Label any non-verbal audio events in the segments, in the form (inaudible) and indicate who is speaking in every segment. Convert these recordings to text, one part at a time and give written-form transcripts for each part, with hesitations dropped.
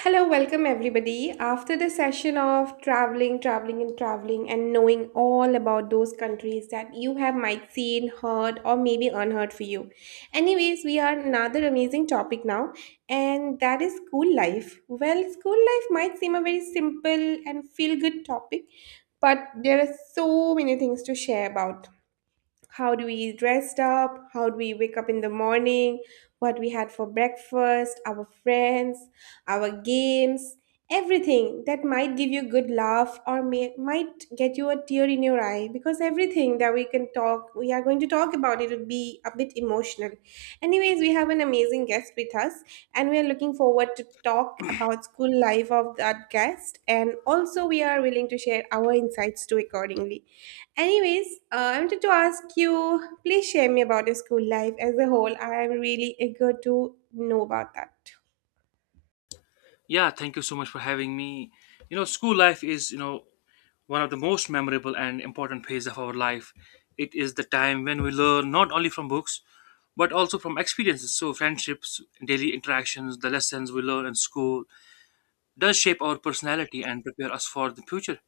Speaker 1: Hello, welcome everybody. After the session of traveling, traveling, and traveling, and knowing all about those countries that you have might seen, heard, or maybe unheard for you. Anyways, we are another amazing topic now, and that is school life. Well, school life might seem a very simple and feel good topic, but there are so many things to share about how do we dressed up, how do we wake up in the morning, what we had for breakfast, our friends, our games, everything that might give you good laugh, or might get you a tear in your eye, because everything that we can talk, we are going to talk about. It will be a bit emotional. Anyways, we have an amazing guest with us, and we are looking forward to talk about school life of that guest, and also we are willing to share our insights too accordingly. Anyways, I wanted to ask you, please share me about your school life as a whole. I am really eager to know about that.
Speaker 2: Yeah, thank you so much for having me. You know, school life is, you know, one of the most memorable and important phase of our life. It is the time when we learn not only from books, but also from experiences. So, friendships, daily interactions, the lessons we learn in school does shape our personality and prepare us for the future.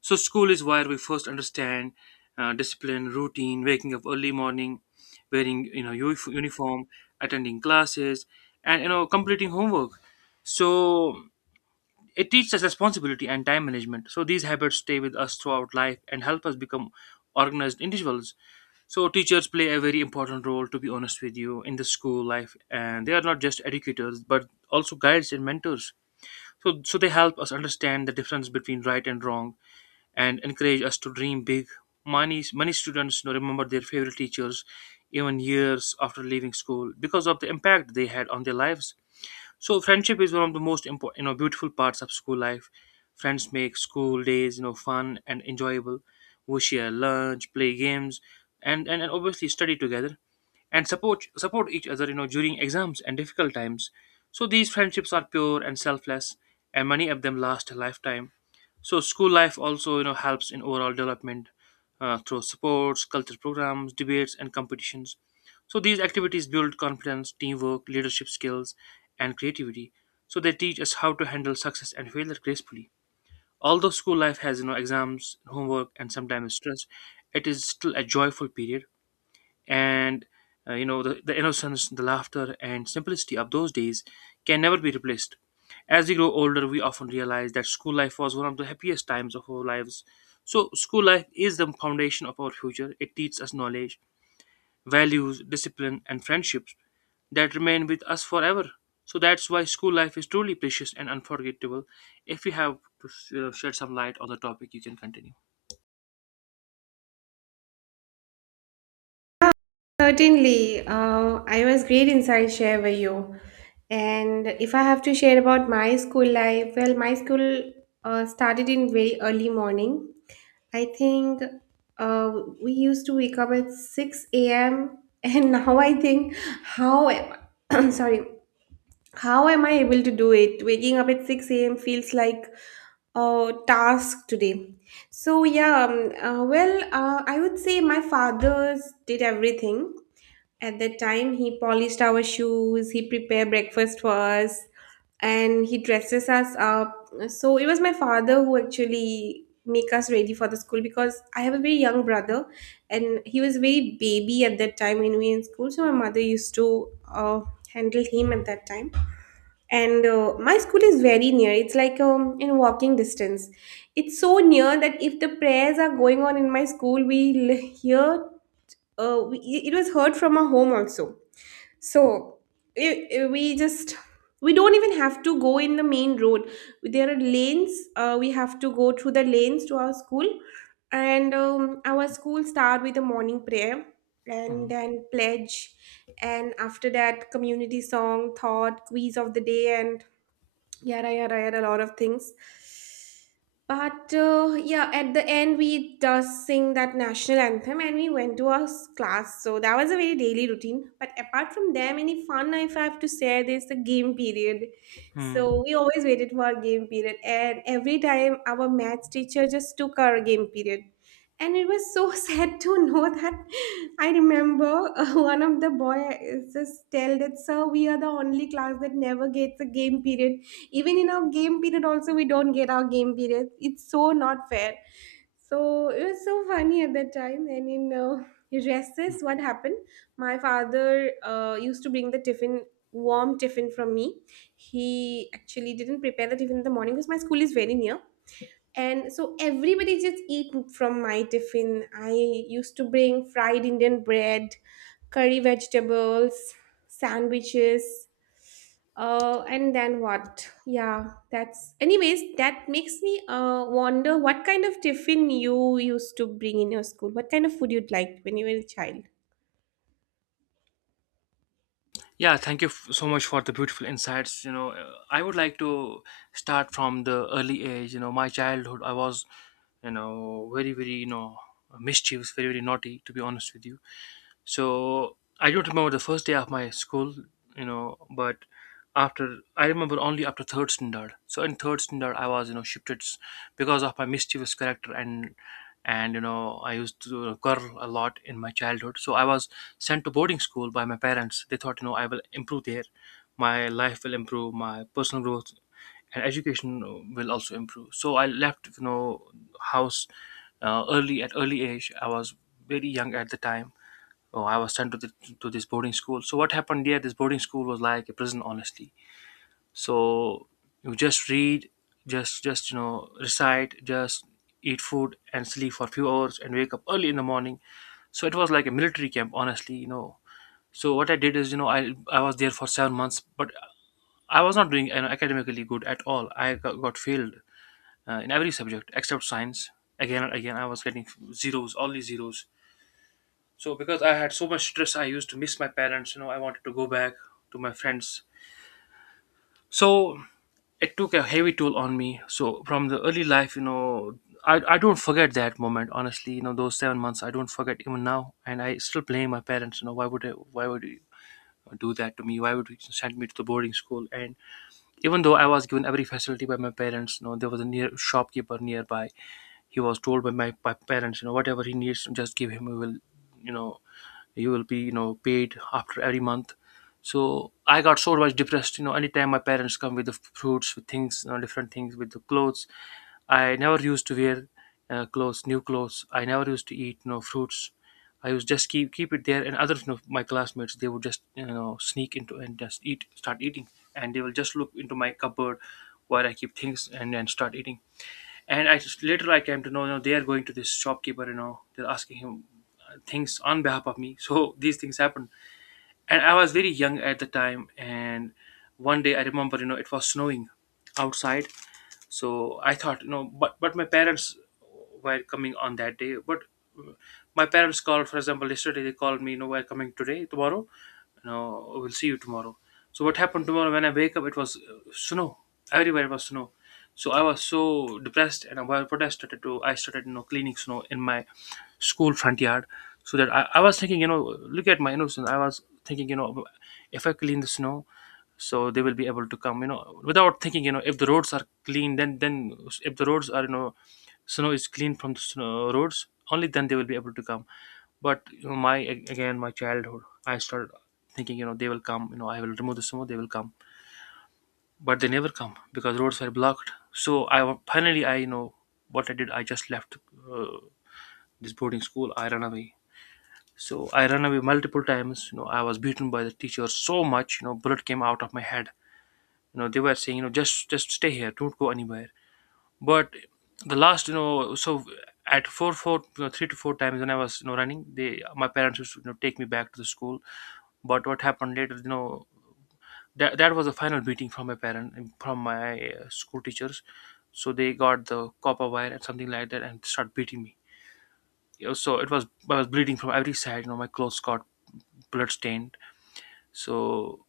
Speaker 2: So, school is where we first understand discipline, routine, waking up early morning, wearing you know uniform, attending classes, and you know completing homework. So it teaches us responsibility and time management. So these habits stay with us throughout life and help us become organized individuals. So teachers play a very important role, to be honest with you, in the school life, and they are not just educators but also guides and mentors. So they help us understand the difference between right and wrong, and encourage us to dream big. Many students, you know, remember their favorite teachers even years after leaving school because of the impact they had on their lives. So friendship is one of the most important, you know, beautiful parts of school life. Friends make school days, you know, fun and enjoyable. We share lunch, play games, and obviously study together and support each other, you know, during exams and difficult times. So these friendships are pure and selfless, and many of them last a lifetime. So school life also, you know, helps in overall development through sports, cultural programs, debates, and competitions. So these activities build confidence, teamwork, leadership skills, and creativity. So they teach us how to handle success and failure gracefully. Although school life has, you know, exams, homework, and sometimes stress, it is still a joyful period. And you know the innocence, the laughter, and simplicity of those days can never be replaced. As we grow older, we often realize that school life was one of the happiest times of our lives. So school life is the foundation of our future. It teaches us knowledge, values, discipline, and friendships that remain with us forever. So that's why school life is truly precious and unforgettable. If you have to, you know, shed some light on the topic, you can continue.
Speaker 1: Certainly, I was great inside share with you. And if I have to share about my school life, well, my school started in very early morning. I think uh, we used to wake up at 6 a.m. And (laughs) now I think, how am (clears throat) sorry, how am I able to do it? Waking up at 6 a.m. feels like a task today. So yeah, well, I would say my fathers did everything at that time. He polished our shoes, he prepared breakfast for us, and he dresses us up. So it was my father who actually make us ready for the school because I have a very young brother, and he was very baby at that time when we were in school. So my mother used to handle him at that time. And my school is very near. It's like in walking distance. It's so near that if the prayers are going on in my school, we will hear. It was heard from our home also, so i- i- we just we don't even have to go in the main road. There are lanes. We have to go through the lanes to our school, and our school start with a morning prayer and
Speaker 2: Mhm.
Speaker 1: then pledge, and after that community song, thought, quiz of the day, and yada yada yada, a lot of things. But yeah, at the end we just sing that national anthem and we went to our s- class. So that was a very daily routine, but apart from them, any fun, if I have to say, there's the game period.
Speaker 2: Hmm.
Speaker 1: So we always waited for our game period, and every time our maths teacher just took our game period, and it was so (laughs) sad to know that. I remember one of the boy just tell that, sir, we are the only class that never gets a game period. Even in our game period also, we don't get our game period. It's so not fair. So it was so funny at that time. And in (laughs) recess, what happened, my father used to bring the tiffin, warm tiffin from me. He actually didn't prepare the tiffin in the morning because my school is very near, and so everybody just eat from my tiffin. I used to bring fried indian bread, curry vegetables, sandwiches, and then what? Yeah, that's, anyways, that makes me wonder what kind of tiffin you used to bring in your school, what kind of food you'd like when you were a child.
Speaker 2: Yeah, thank you so much for the beautiful insights. You know, I would like to start from the early age. You know, my childhood, I was, you know, you know, mischievous, very, very naughty, to be honest with you. So I don't remember the first day of my school, you know, but after I remember only after third standard. So in third standard, I was, you know, because of my mischievous character and you know I used to curl a lot in my childhood. So I was sent to boarding school by my parents. They thought, you know, I will improve there. My life will improve, my personal growth and education will also improve. So I left, you know, house early at early age. I was very young at the time. Oh, I was sent to to this boarding school. So what happened there? This boarding school was like a prison, honestly. So you just read, just you know recite, just eat food and sleep for a few hours and wake up early in the morning. So it was like a military camp, honestly. You know, so what I did is, you know, I was there for 7 months, but I was not doing, you know, academically good at all. I got failed in every subject except science. Again and again, I was getting zeros, only zeros. So because I had so much stress, I used to miss my parents. You know, I wanted to go back to my friends. So it took a heavy toll on me. So from the early life, you know, I don't forget that moment, honestly. You know, those 7 months, I don't forget even now, and I still blame my parents. You know, why would you do that to me? Why would you send me to the boarding school? And even though I was given every facility by my parents, you know, there was a near shopkeeper nearby. He was told by my parents, you know, whatever he needs just give him. We will, you know, you will be, you know, paid after every month. So I got so much depressed. You know, anytime my parents come with the fruits, with things, you know, different things, with the clothes, I never used to wear clothes new clothes. I never used to eat, you know, fruits. I used just keep it there, and others, you know, my classmates, they would just, you know, sneak into and just eat start eating, and they will just look into my cupboard where I keep things and then start eating. And I just later I came to know, you know, they are going to this shopkeeper, you know, they're asking him things on behalf of me. (laughs) So these things happened, and I was very young at the time. And one day I remember, you know, it was snowing outside, so I thought, you know, but my parents were coming on that day. But uh, my parents called, for example yesterday they called me, you know, we're coming today tomorrow, you know, we'll see you tomorrow. So what happened tomorrow when I wake up, it was snow everywhere. It was snow. So I was so depressed, and I- was- what I started to I started, you know, cleaning snow in my school front yard so that I was thinking, you know, look at my innocence. I was thinking, you know, if I clean the snow, so they will be able to come, you know, without thinking, you know, if the roads are clean, then if the roads are, you know, snow is clean from the snow roads, only then they will be able to come. But, you know, my, again, my childhood, I started thinking, you know, they will come, you know, I will remove the snow, they will come, but they never come because roads were blocked. So finally I, you know, what I did, I just left uh, this boarding school. I ran away. So I ran away multiple times. You know, I was beaten by the teacher so much. You know, bullet came out of my head. You know, they were saying, you know, just stay here, don't go anywhere. But the last, you know, so at you know, three to four times when I was, you know, running, they, my parents used to, you know, take me back to the school. But what happened later, you know, that that was the final beating from from my school teachers. So they got the copper wire and something like that and start beating me. You know, so it was, I was bleeding from every side. You know, my clothes got blood stained. So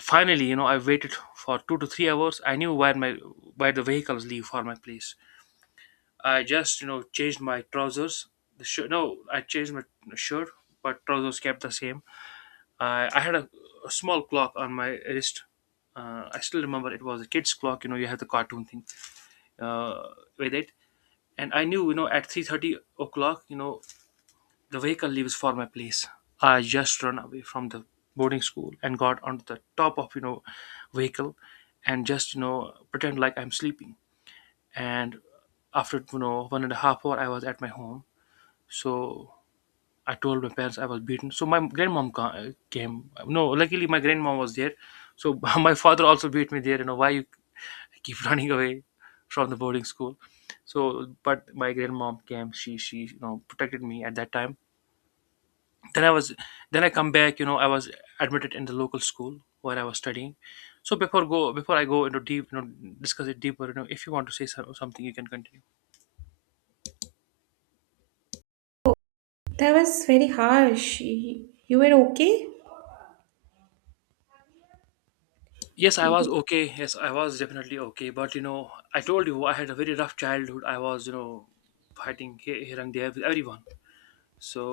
Speaker 2: finally, you know, I waited for 2 to 3 hours. I knew where my where the vehicles leave for my place. I just, you know, changed my trousers. The shirt, no, I changed my shirt, but trousers kept the same. I had a small clock on my wrist. I still remember it was a kid's clock. You know, you have the cartoon thing uh, with it, and I knew, you know, at 3:30, you know, the vehicle leaves for my place. I just run away from the boarding school and got onto the top of, you know, vehicle, and just, you know, pretend like I'm sleeping. And after, you know, one and a half hour, I was at my home. So I told my parents I was beaten. So my grandmom came. No, luckily my grandmom was there. So (laughs) my father also beat me there. You know why you keep (laughs) running away from the boarding school? So but my grandmom came. She you know protected me at that time. Then I was, then I come back, you know, I was admitted in the local school where I was studying. So before I go into deep, you know, discuss it deeper, you know, if you want to say something, you can continue.
Speaker 1: That was very harsh. You were okay?
Speaker 2: Yes, I was okay. Yes, I was definitely okay, but, you know, I told you I had a very rough childhood. I was, you know, fighting here and there with everyone. So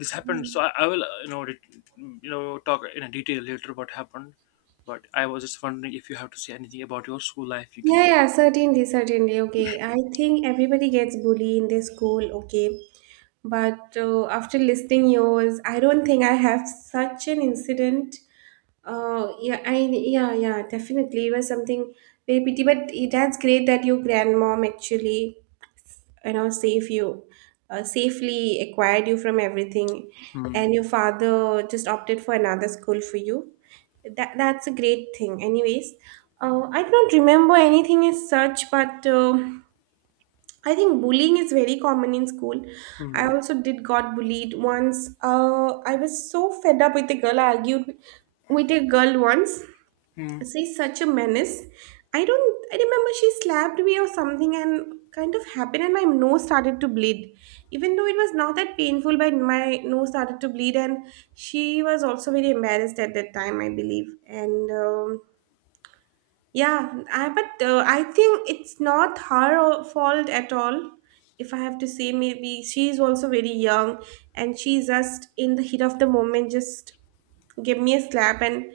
Speaker 2: this happened, so I will you know you know talk in a detail later what happened. But I was just wondering if you have to say anything about your school life, you can
Speaker 1: Yeah,
Speaker 2: just
Speaker 1: yeah, certainly, certainly. Okay, I think everybody gets bullied in their school. Okay, but after listening yours, I don't think I have such an incident. Yeah, I yeah, yeah, definitely it was something very pity. But that's great that your grandmom actually save you, safely acquired you from everything,
Speaker 2: Hmm.
Speaker 1: and your father just opted for another school for you, that's a great thing. Anyways, I do not remember anything as such, but I think bullying is very common in school. I
Speaker 2: Hmm.
Speaker 1: also did got bullied once. I was so fed up with a girl. I argued with a girl once. She's such a menace. I don't. I remember she slapped me or something, and kind of happened, and my nose started to bleed. Even though it was not that painful, but my nose started to bleed, and she was also very embarrassed at that time, I believe. And yeah, but I think it's not her fault at all. If I have to say, maybe she's also very young, and she's just in the heat of the moment, just give me a slap, and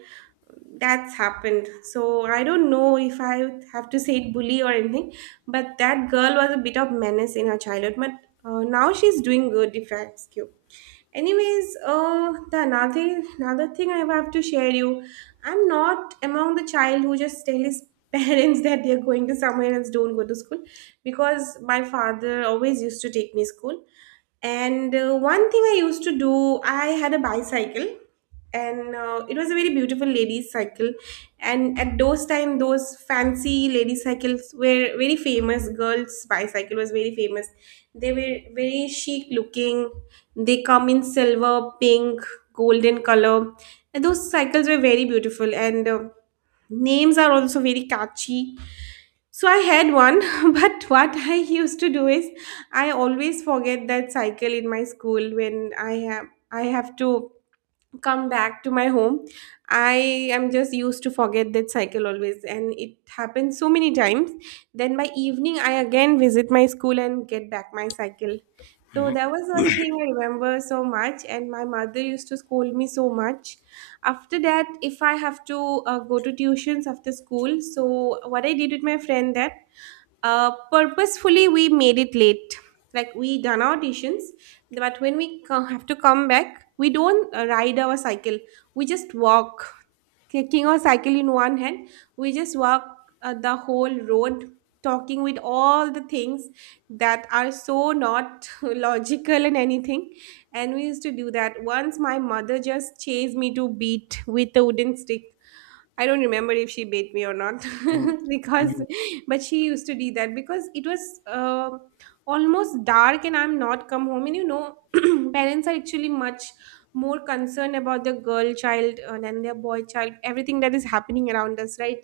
Speaker 1: that's happened. So I don't know if I have to say it bully or anything, but that girl was a bit of menace in her childhood. But now she's doing good, if I ask you. Anyways, the another thing I have to share you, I'm not among the child who just tell his (laughs) parents that they're going to somewhere else, don't go to school, because my father always used to take me school. And one thing I used to do, I had a bicycle, and it was a very beautiful ladies' cycle. And at those time, those fancy lady cycles were very famous. Girls' bicycle was very famous. They were very chic looking. They come in silver, pink, golden color. And those cycles were very beautiful, and names are also very catchy. So I had one, (laughs) but what I used to do is, I always forget that cycle in my school, when I have to come back to my home. I am just used to forget that cycle always, and it happens so many times. Then by evening I again visit my school and get back my cycle. So
Speaker 2: Hmm.
Speaker 1: that was one thing I remember so much, and my mother used to scold me so much. After that, if I have to go to tuitions after school, so what I did with my friend that, purposefully we made it late, like we done our auditions, but when we have to come back, we don't ride our cycle, we just walk, taking our cycle in one hand, we just walk the whole road, talking with all the things that are so not (laughs) logical and anything. And we used to do that once, my mother just chased me to beat with a wooden stick. I don't remember if she beat me or not, (laughs)
Speaker 2: Mhm.
Speaker 1: because,
Speaker 2: Mhm.
Speaker 1: but she used to do that because it was uh, almost dark and I'm not come home. And (clears throat) parents are actually much more concerned about their girl child than their boy child, everything that is happening around us, right?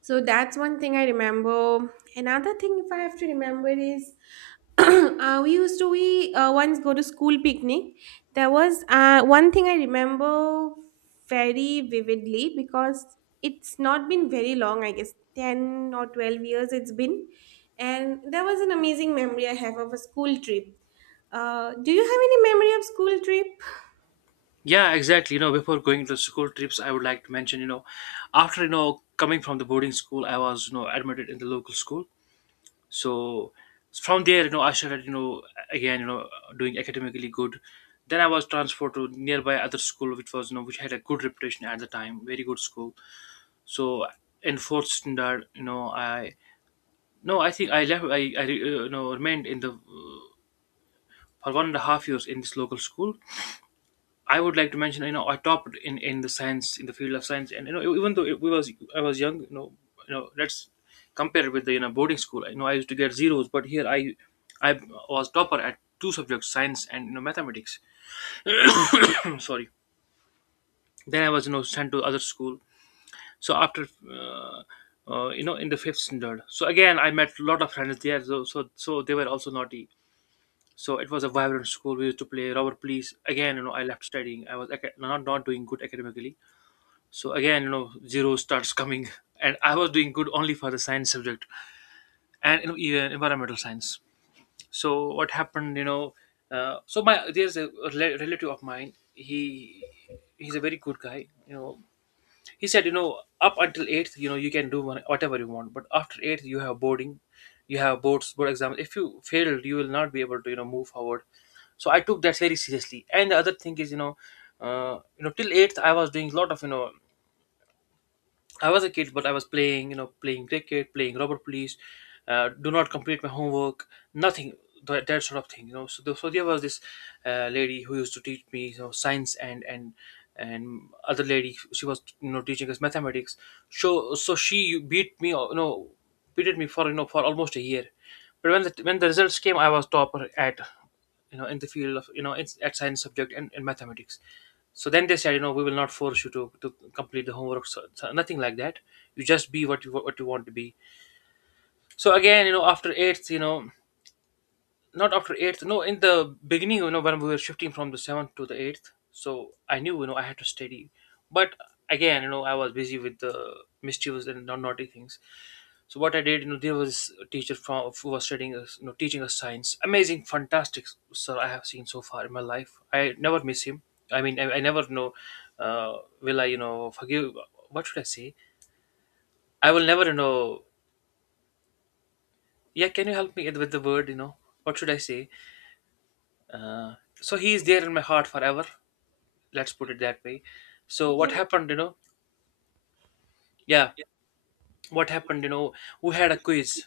Speaker 1: So that's one thing I remember. Another thing, if I have to remember, is (coughs) (clears throat) we once go to school picnic. There was one thing I remember very vividly because it's not been very long, I guess 10 or 12 years it's been. And there was an amazing memory I have of a school trip. Do you have any memory of school trip?
Speaker 2: Yeah, exactly. Before going to school trips, I would like to mention, after, coming from the boarding school, I was, admitted in the local school. So from there, I started, again, doing academically good. Then I was transferred to nearby other school, which was, which had a good reputation at the time, very good school. So in fourth standard, I, no, I think I left, I remained in the, for 1.5 years in this local school. I would like to mention, I topped in the science in the field of science, and even though it we was I was young, let's compare it with the boarding school. You know, I used to get zeros, but here I was topper at two subjects, science and mathematics. (coughs) Sorry. Then I was sent to other school. So after uh, in the fifth standard, so again I met a lot of friends there. So they were also naughty. So it was a vibrant school. We used to play rubber police. Again, you know, I left studying. I was not doing good academically, so again, you know, zero starts coming, (laughs) and I was doing good only for the science subject, and you know, even environmental science. So what happened, you know? So my there's a relative of mine. He he's a very good guy, you know. He said, you know, up until 8th, you know, you can do whatever you want, but after 8th you have board exams. If you failed, you will not be able to, you know, move forward. So I took that very seriously, and the other thing is, you know, you know, till 8th I was doing a lot of, you know, I was a kid, but I was playing, you know, playing cricket, playing rubber police, do not complete my homework, nothing, that sort of thing, you know. So, so there was this lady who used to teach me, you know, science and other lady, she was, you know, teaching us mathematics. So, so she beat me, you know, beated me for, you know, for almost a year. But when the results came, I was topper at, you know, in the field of, you know, it's at science subject, and mathematics. So then they said, you know, we will not force you to complete the homework, so, so nothing like that. You just be what you want to be. So again, you know, after eighth, you know, not after eighth. No, in the beginning, you know, when we were shifting from the seventh to the eighth, so I knew, you know, I had to study. But again, you know, I was busy with the mischievous and naughty things. So what I did, you know, there was a teacher from who was studying us, you know, teaching us science. Amazing, fantastic, sir. I have seen so far in my life. I never miss him. I mean, I never know. Uh, will I, you know, forgive? What should I say? I will never, you know. Yeah, can you help me with the word? You know, what should I say? So he is there in my heart forever. Let's put it that way. So
Speaker 1: Okay.
Speaker 2: what happened, you know? Yeah, what happened, you know? We had a quiz.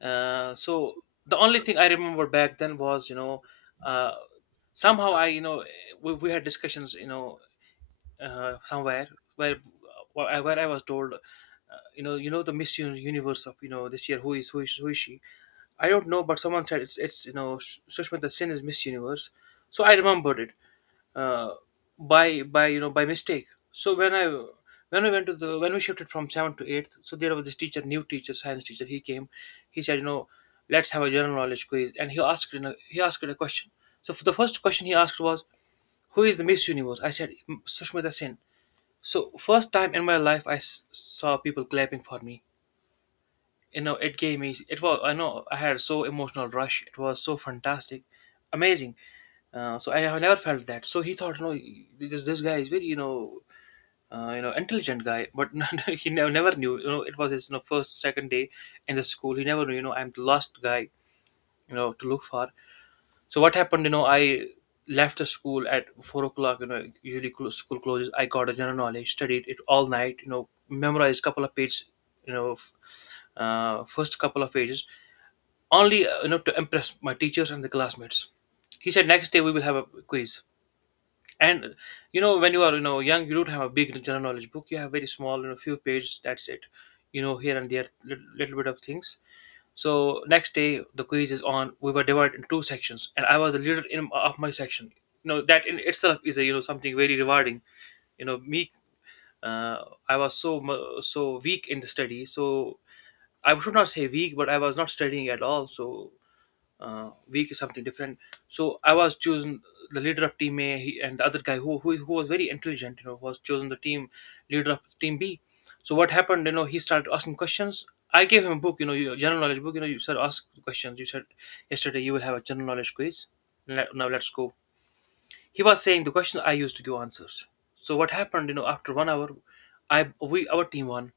Speaker 2: So the only thing I remember back then was, you know, uh, somehow I, you know, we had discussions, you know, somewhere where where I was told, you know, the Miss Universe of, you know, this year, who is who is she? I don't know, but someone said it's you know, Sushmita Sen is Miss Universe. So I remembered it, uh, by you know, by mistake. So when I when we went to the when we shifted from seventh to eighth, so there was this teacher, new teacher, science teacher. He came, he said, you know, let's have a general knowledge quiz, and he asked a question. So for the first question he asked was, who is the Miss Universe? I said Sushmita Sen." So first time in my life I saw people clapping for me. You know, it gave me, it was, I know I had so emotional rush. It was so fantastic, amazing. So I have never felt that. So he thought, no, this guy is very, you know, you know, intelligent guy, but (laughs) no, no, he never knew. You know, it was his, you know, first second day in the school. He never knew. You know, I'm the last guy, you know, to look for. So what happened? You know, I left the school at 4 o'clock. You know, usually school closes. I got a general knowledge, studied it all night. You know, memorized couple of pages. You know, first couple of pages only, you know, to impress my teachers and the classmates. He said next day we will have a quiz, and you know, when you are, you know, young, you don't have a big general knowledge book. You have very small, you know, few pages, that's it. You know, here and there, little bit of things. So next day the quiz is on. We were divided in two sections, and I was the leader in of my section. You know, that in itself is a, you know, something very rewarding. You know, me, uh, I was so so weak in the study. So I should not say weak, but I was not studying at all. So, week is something different. So I was chosen the leader of team A, and the other guy, who was very intelligent, you know, was chosen the team leader of team B. So what happened? You know, he started asking questions. I gave him a book, you know, your general knowledge book. You know, you said ask questions. You said yesterday you will have a general knowledge quiz. Now let's go. He was saying the questions. I used to give answers. So what happened? You know, after 1 hour, I we our team won.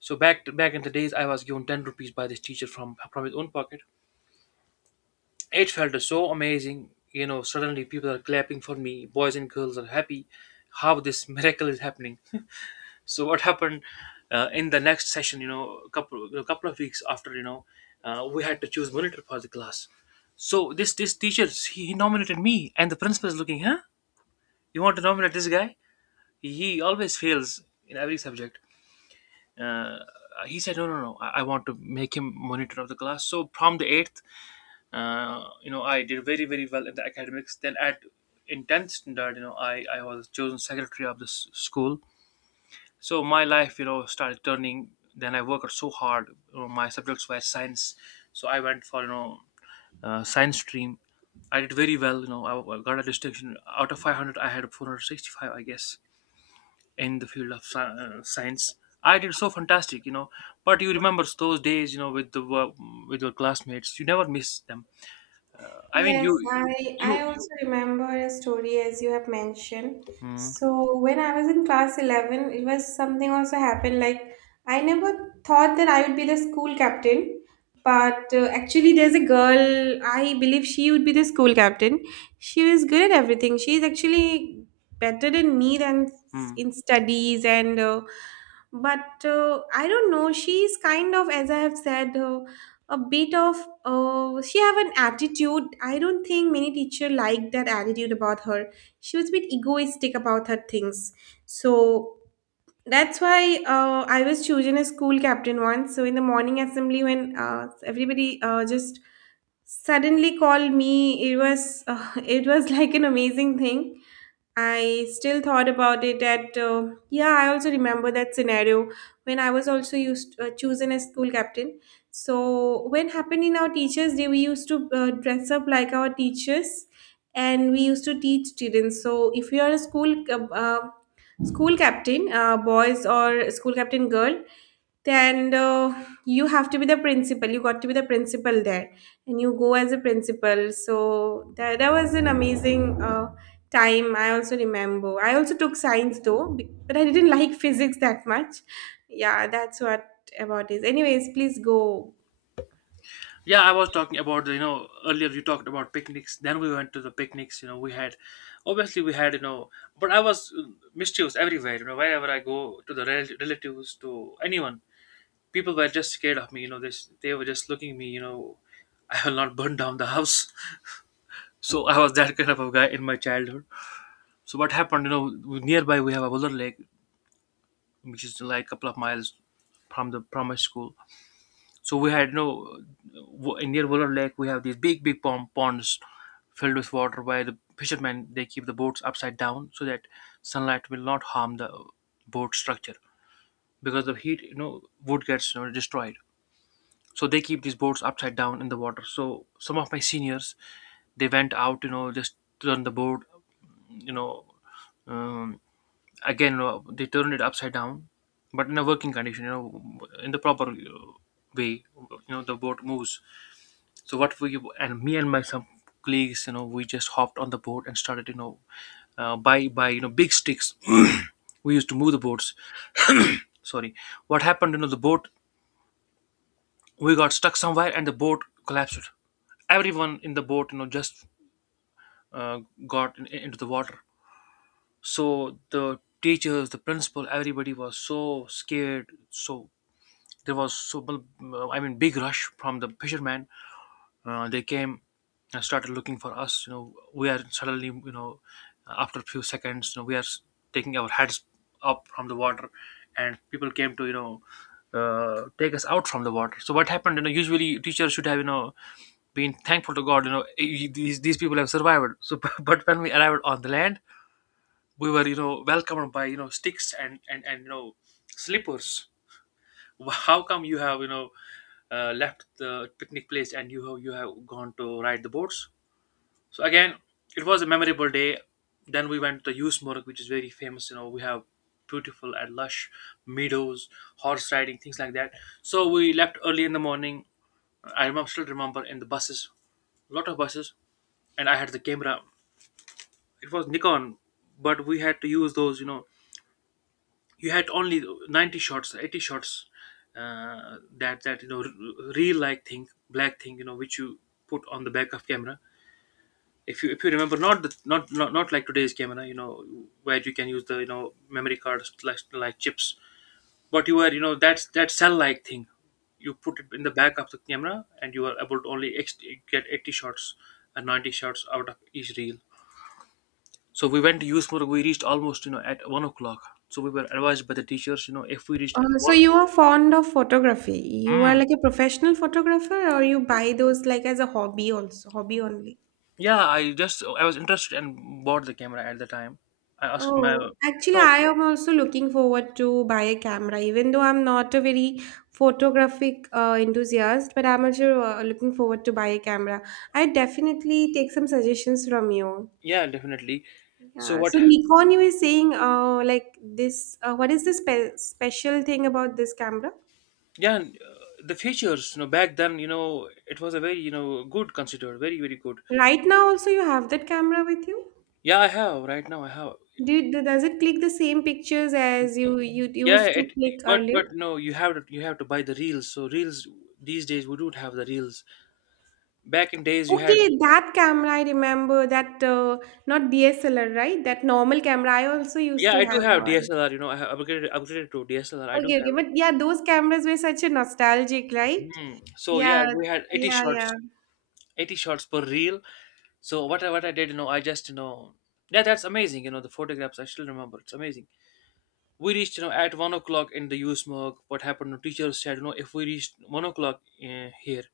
Speaker 2: So back in the days, I was given ten rupees by this teacher from his own pocket. It felt so amazing. You know, suddenly people are clapping for me. Boys and girls are happy. How this (laughs) miracle is happening? So what happened, in the next session? You know, a couple of weeks after, you know, we had to choose monitor for the class. So this teacher, he nominated me, and the principal is looking. Huh? You want to nominate this guy? He always fails in every subject. Uh, he said, no, no, no. I want to make him monitor of the class. So from the eighth, you know, I did very well in the academics. Then at in 10th standard, you know, I was chosen secretary of this school. So my life, you know, started turning. Then I worked so hard, you know. My subjects were science, so I went for, you know, science stream. I did very well, you know. I got a distinction out of 500. I had 465, I guess, in the field of science. I did so fantastic, you know. But you remember those days, you know, with the with your classmates. You never miss them. I mean,
Speaker 1: Yes,
Speaker 2: you
Speaker 1: I
Speaker 2: you
Speaker 1: I also remember a story as you have mentioned.
Speaker 2: Mm,
Speaker 1: So when I was in class 11, it was something also happened like, I never thought that I would be the school captain, but actually there's a girl, I believe she would be the school captain. She was good at everything. She's actually better than me than
Speaker 2: mm.
Speaker 1: in studies, and but I don't know, she's kind of, as I have said, a bit of, she have an attitude. I don't think many teacher like that attitude about her. She was a bit egoistic about her things, so that's why I was chosen as school captain once. So in the morning assembly, when everybody just suddenly called me, it was (laughs) it was like an amazing thing. I still thought about it at, yeah, I also remember that scenario when I was also used chosen as school captain. So when happened in our teachers' day, we used to dress up like our teachers, and we used to teach students. So if you are a school captain, boys or school captain girl, and you have to be the principal, you got to be the principal there, and you go as a principal. So that was an amazing time. I also remember, I also took science, though but I didn't (laughs) like physics that much. Yeah, that's what about is, anyways, please go.
Speaker 2: Yeah, I was talking about the, you know, earlier you talked about picnics. Then we went to the picnics. You know, we had, obviously we had, you know, but I was, mischievous everywhere. You know, wherever I go, to the relatives, to anyone, people were just scared of me. You know, this, they were just looking at me. You know, (laughs) I will not burn down the house. (laughs) So I was that kind of a guy in my childhood. So what happened? You know, nearby we have a Buller Lake, which is like a couple of miles from the from my school. So we had no, in near Wooler Lake, we have these big ponds filled with water, where the fishermen they keep the boats upside down, so that sunlight will not harm the boat structure, because the heat, you know, wood gets, you know, destroyed. So they keep these boats upside down in the water. So some of my seniors they went out, just turned the boat, you know um, again, they turned it upside down, but in a working condition, in the proper way. You know, the boat moves. So what we— and me and my some colleagues, we just hopped on the boat and started, by big sticks. (clears throat) We used to move the boats. (clears throat) Sorry, what happened? The boat, we got stuck somewhere and the boat collapsed. Everyone in the boat, just uh, got into the water. So the teachers, the principal, everybody was so scared. So there was so— I mean, big rush from the fisherman. They came and started looking for us. You know we are suddenly, after a few seconds, we are taking our heads up from the water, and people came to, take us out from the water. So what happened? You know usually teachers should have, been thankful to god, "Eh, these people have survived." So (laughs) but when we arrived on the land, we were, welcomed by, sticks and slippers. How come you have, left the picnic place, and you have gone to ride the boats? So again, it was a memorable day. Then we went to Usemarg, which is very famous. We have beautiful and lush meadows, horse riding, things like that. So we left early in the morning. I remember, still remember, in the buses, lot of buses, and I had the camera. It was Nikon, but we had to use those, you had only 90 shots, 80 shots, that, real like thing, black thing, which you put on the back of camera. If you if you remember, not, not like today's camera, where you can use the, memory cards, like chips, but you were, that's that cell like thing. You put it in the back of the camera and you are able to only get 80 shots and 90 shots out of each reel. So we went to use more, we reached almost, at 1 o'clock. So we were advised by the teachers, if we reached
Speaker 1: So
Speaker 2: one—
Speaker 1: you are fond of photography, you are
Speaker 2: Mm.
Speaker 1: like a professional photographer, or you buy those like as a hobby? Also hobby only.
Speaker 2: Yeah, I was interested and bought the camera at the time. I asked my—
Speaker 1: Oh, actually,
Speaker 2: So
Speaker 1: I am also looking forward to buy a camera, even though I'm not a very photographic enthusiast, but I'm also looking forward to buy a camera. I definitely take some suggestions from you.
Speaker 2: yeah, definitely. So
Speaker 1: Yeah,
Speaker 2: what?
Speaker 1: so Nikon, you were saying, like this, what is the special thing about this camera?
Speaker 2: Yeah, and, the features. You know, back then, it was a very, good, considered, very, very good.
Speaker 1: Right now, also you have that camera with you?
Speaker 2: Yeah, I have, right now. I have.
Speaker 1: Does it click the same pictures as you
Speaker 2: Yeah,
Speaker 1: used to
Speaker 2: it.
Speaker 1: click earlier?
Speaker 2: But no, you have to buy the reels. So reels, these days we don't have the reels. Back in days, you had.
Speaker 1: Okay, that camera I remember that not DSLR, right? That normal camera. I also used
Speaker 2: Yeah,
Speaker 1: to
Speaker 2: I do
Speaker 1: have
Speaker 2: have
Speaker 1: one.
Speaker 2: DSLR. You know, I have upgraded to DSLR. I do
Speaker 1: Okay, okay,
Speaker 2: have.
Speaker 1: but yeah, those cameras were such a nostalgic, right?
Speaker 2: Hmm. So yeah,
Speaker 1: Yeah,
Speaker 2: we had 80
Speaker 1: yeah, yeah.
Speaker 2: shots, 80 shots per reel. So what I did, I just, yeah, that's amazing. You know, the photographs, I still remember. It's amazing. We reached, at 1 o'clock in the U.S. morgue. What happened? You teacher said, if we reached 1 o'clock, here,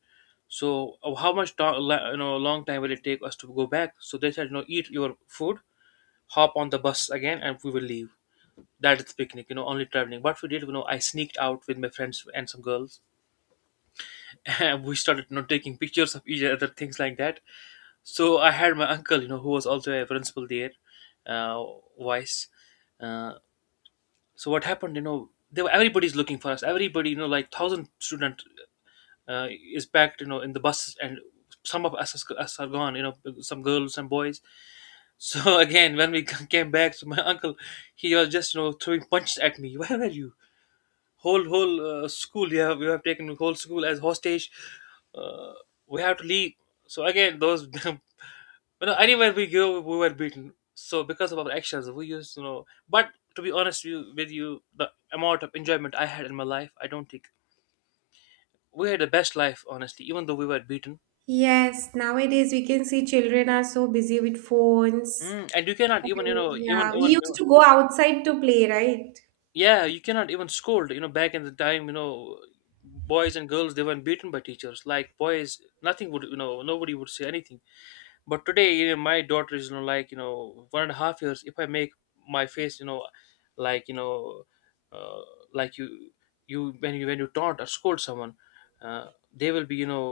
Speaker 2: so how much long time will it take us to go back? So they said, eat your food, hop on the bus again, and we will leave. That is picnic, only traveling. What we did, I sneaked out with my friends and some girls, (laughs) and we started, taking pictures of each other, things like that. So I had my uncle, who was also a principal there, uh, vice. Uh, so what happened? You know, everybody's looking for us. Everybody, like thousand student, uh, is packed, in the buses, and some of us are gone, some girls, some boys. So (laughs) again, when we (laughs) came back, so my uncle, he was just, throwing punches at me. Where were you? Whole, school, you have taken the whole school as hostage. Uh, we have to leave. So again, those— (laughs) you know, anywhere we go, we were beaten. So because of our actions, we used to know. But to be honest, with you, the amount of enjoyment I had in my life, I don't think— we had the best life, honestly, even though we were beaten.
Speaker 1: Yes, nowadays we can see children are so busy with phones.
Speaker 2: And you cannot
Speaker 1: And
Speaker 2: even, even,
Speaker 1: yeah, we used to go outside to play, right?
Speaker 2: yeah, you cannot even scold. You know, back in the time, boys and girls, they weren't beaten by teachers. Like boys, nothing would, nobody would say anything. But today, you know, my daughter is, like, 1.5 years. If I make my face, you know, like, uh, like you— when you taunt or scold someone, uh, they will be,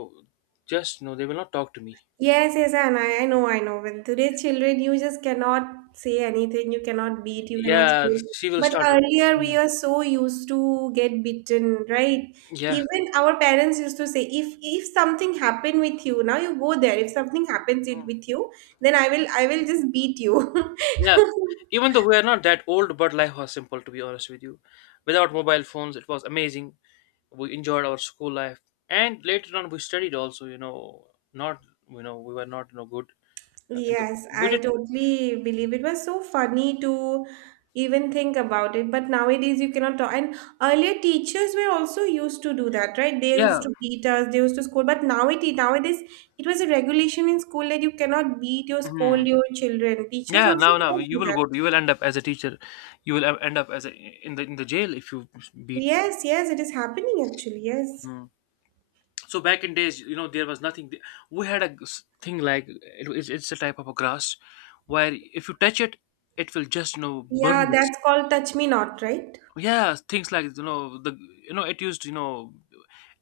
Speaker 2: just, they will not talk to me.
Speaker 1: Yes, yes, and I know, I know. With today's children, you just cannot say anything, you cannot beat, you cannot
Speaker 2: Yeah,
Speaker 1: scold.
Speaker 2: she will
Speaker 1: But
Speaker 2: start.
Speaker 1: earlier, we
Speaker 2: Mm.
Speaker 1: are so used to get beaten, right?
Speaker 2: Yeah.
Speaker 1: Even our parents used to say, if something happened with you, now you go there. If something happens it with you, then I will just beat you.
Speaker 2: Yeah,
Speaker 1: (laughs)
Speaker 2: even though we are not that old, but life was simple, to be honest with you. Without mobile phones, it was amazing. We enjoyed our school life, and later on we studied also. You know, not— you know, we were not, good. And the
Speaker 1: Yes,
Speaker 2: we
Speaker 1: I
Speaker 2: did.
Speaker 1: totally believe it was so funny to even think about it. But nowadays you cannot talk. And earlier teachers were also used to do that, right? They used
Speaker 2: Yeah.
Speaker 1: to beat us, they used to scold. But nowadays it was a regulation in school that you cannot beat or
Speaker 2: Hmm.
Speaker 1: scold your children. Teachers
Speaker 2: Yeah,
Speaker 1: also
Speaker 2: now
Speaker 1: cannot
Speaker 2: you
Speaker 1: do
Speaker 2: will
Speaker 1: that.
Speaker 2: you will end up as a teacher. You will end up as a in the jail if you beat.
Speaker 1: Yes, yes, it is happening actually. Yes.
Speaker 2: Mhm. So back in days, you know, there was nothing. We had a thing like— it's a type of a grass, where if you touch it, it will just, burn
Speaker 1: Yeah,
Speaker 2: this.
Speaker 1: that's called touch me not, right?
Speaker 2: Yeah, things like, the it used,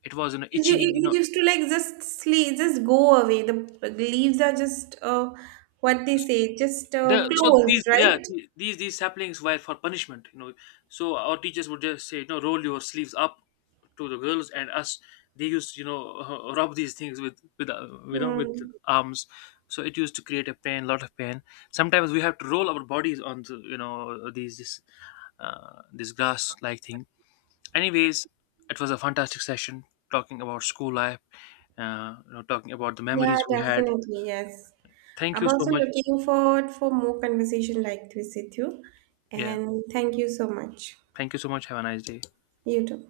Speaker 2: it was,
Speaker 1: Because You,
Speaker 2: itchy,
Speaker 1: you used to like just sleep, just go away. The leaves are just what they say, just
Speaker 2: the so these
Speaker 1: closed,
Speaker 2: yeah
Speaker 1: right?
Speaker 2: the- these saplings were for punishment. You know, so our teachers would just say, roll your sleeves up, to the girls and us. They used, (laughs) rub these things with with
Speaker 1: Hmm.
Speaker 2: arms. So it used to create a pain, lot of pain. Sometimes we have to roll our bodies on the, these this, this grass like thing. Anyways, it was a fantastic session, talking about school life, you know, talking about the
Speaker 1: Yeah,
Speaker 2: memories we had.
Speaker 1: definitely. Yes.
Speaker 2: Thank
Speaker 1: I'm
Speaker 2: you so
Speaker 1: also
Speaker 2: much.
Speaker 1: looking forward for more conversation like this with you.
Speaker 2: Yeah,
Speaker 1: And thank you so much.
Speaker 2: thank you so much, have a nice day.
Speaker 1: You too.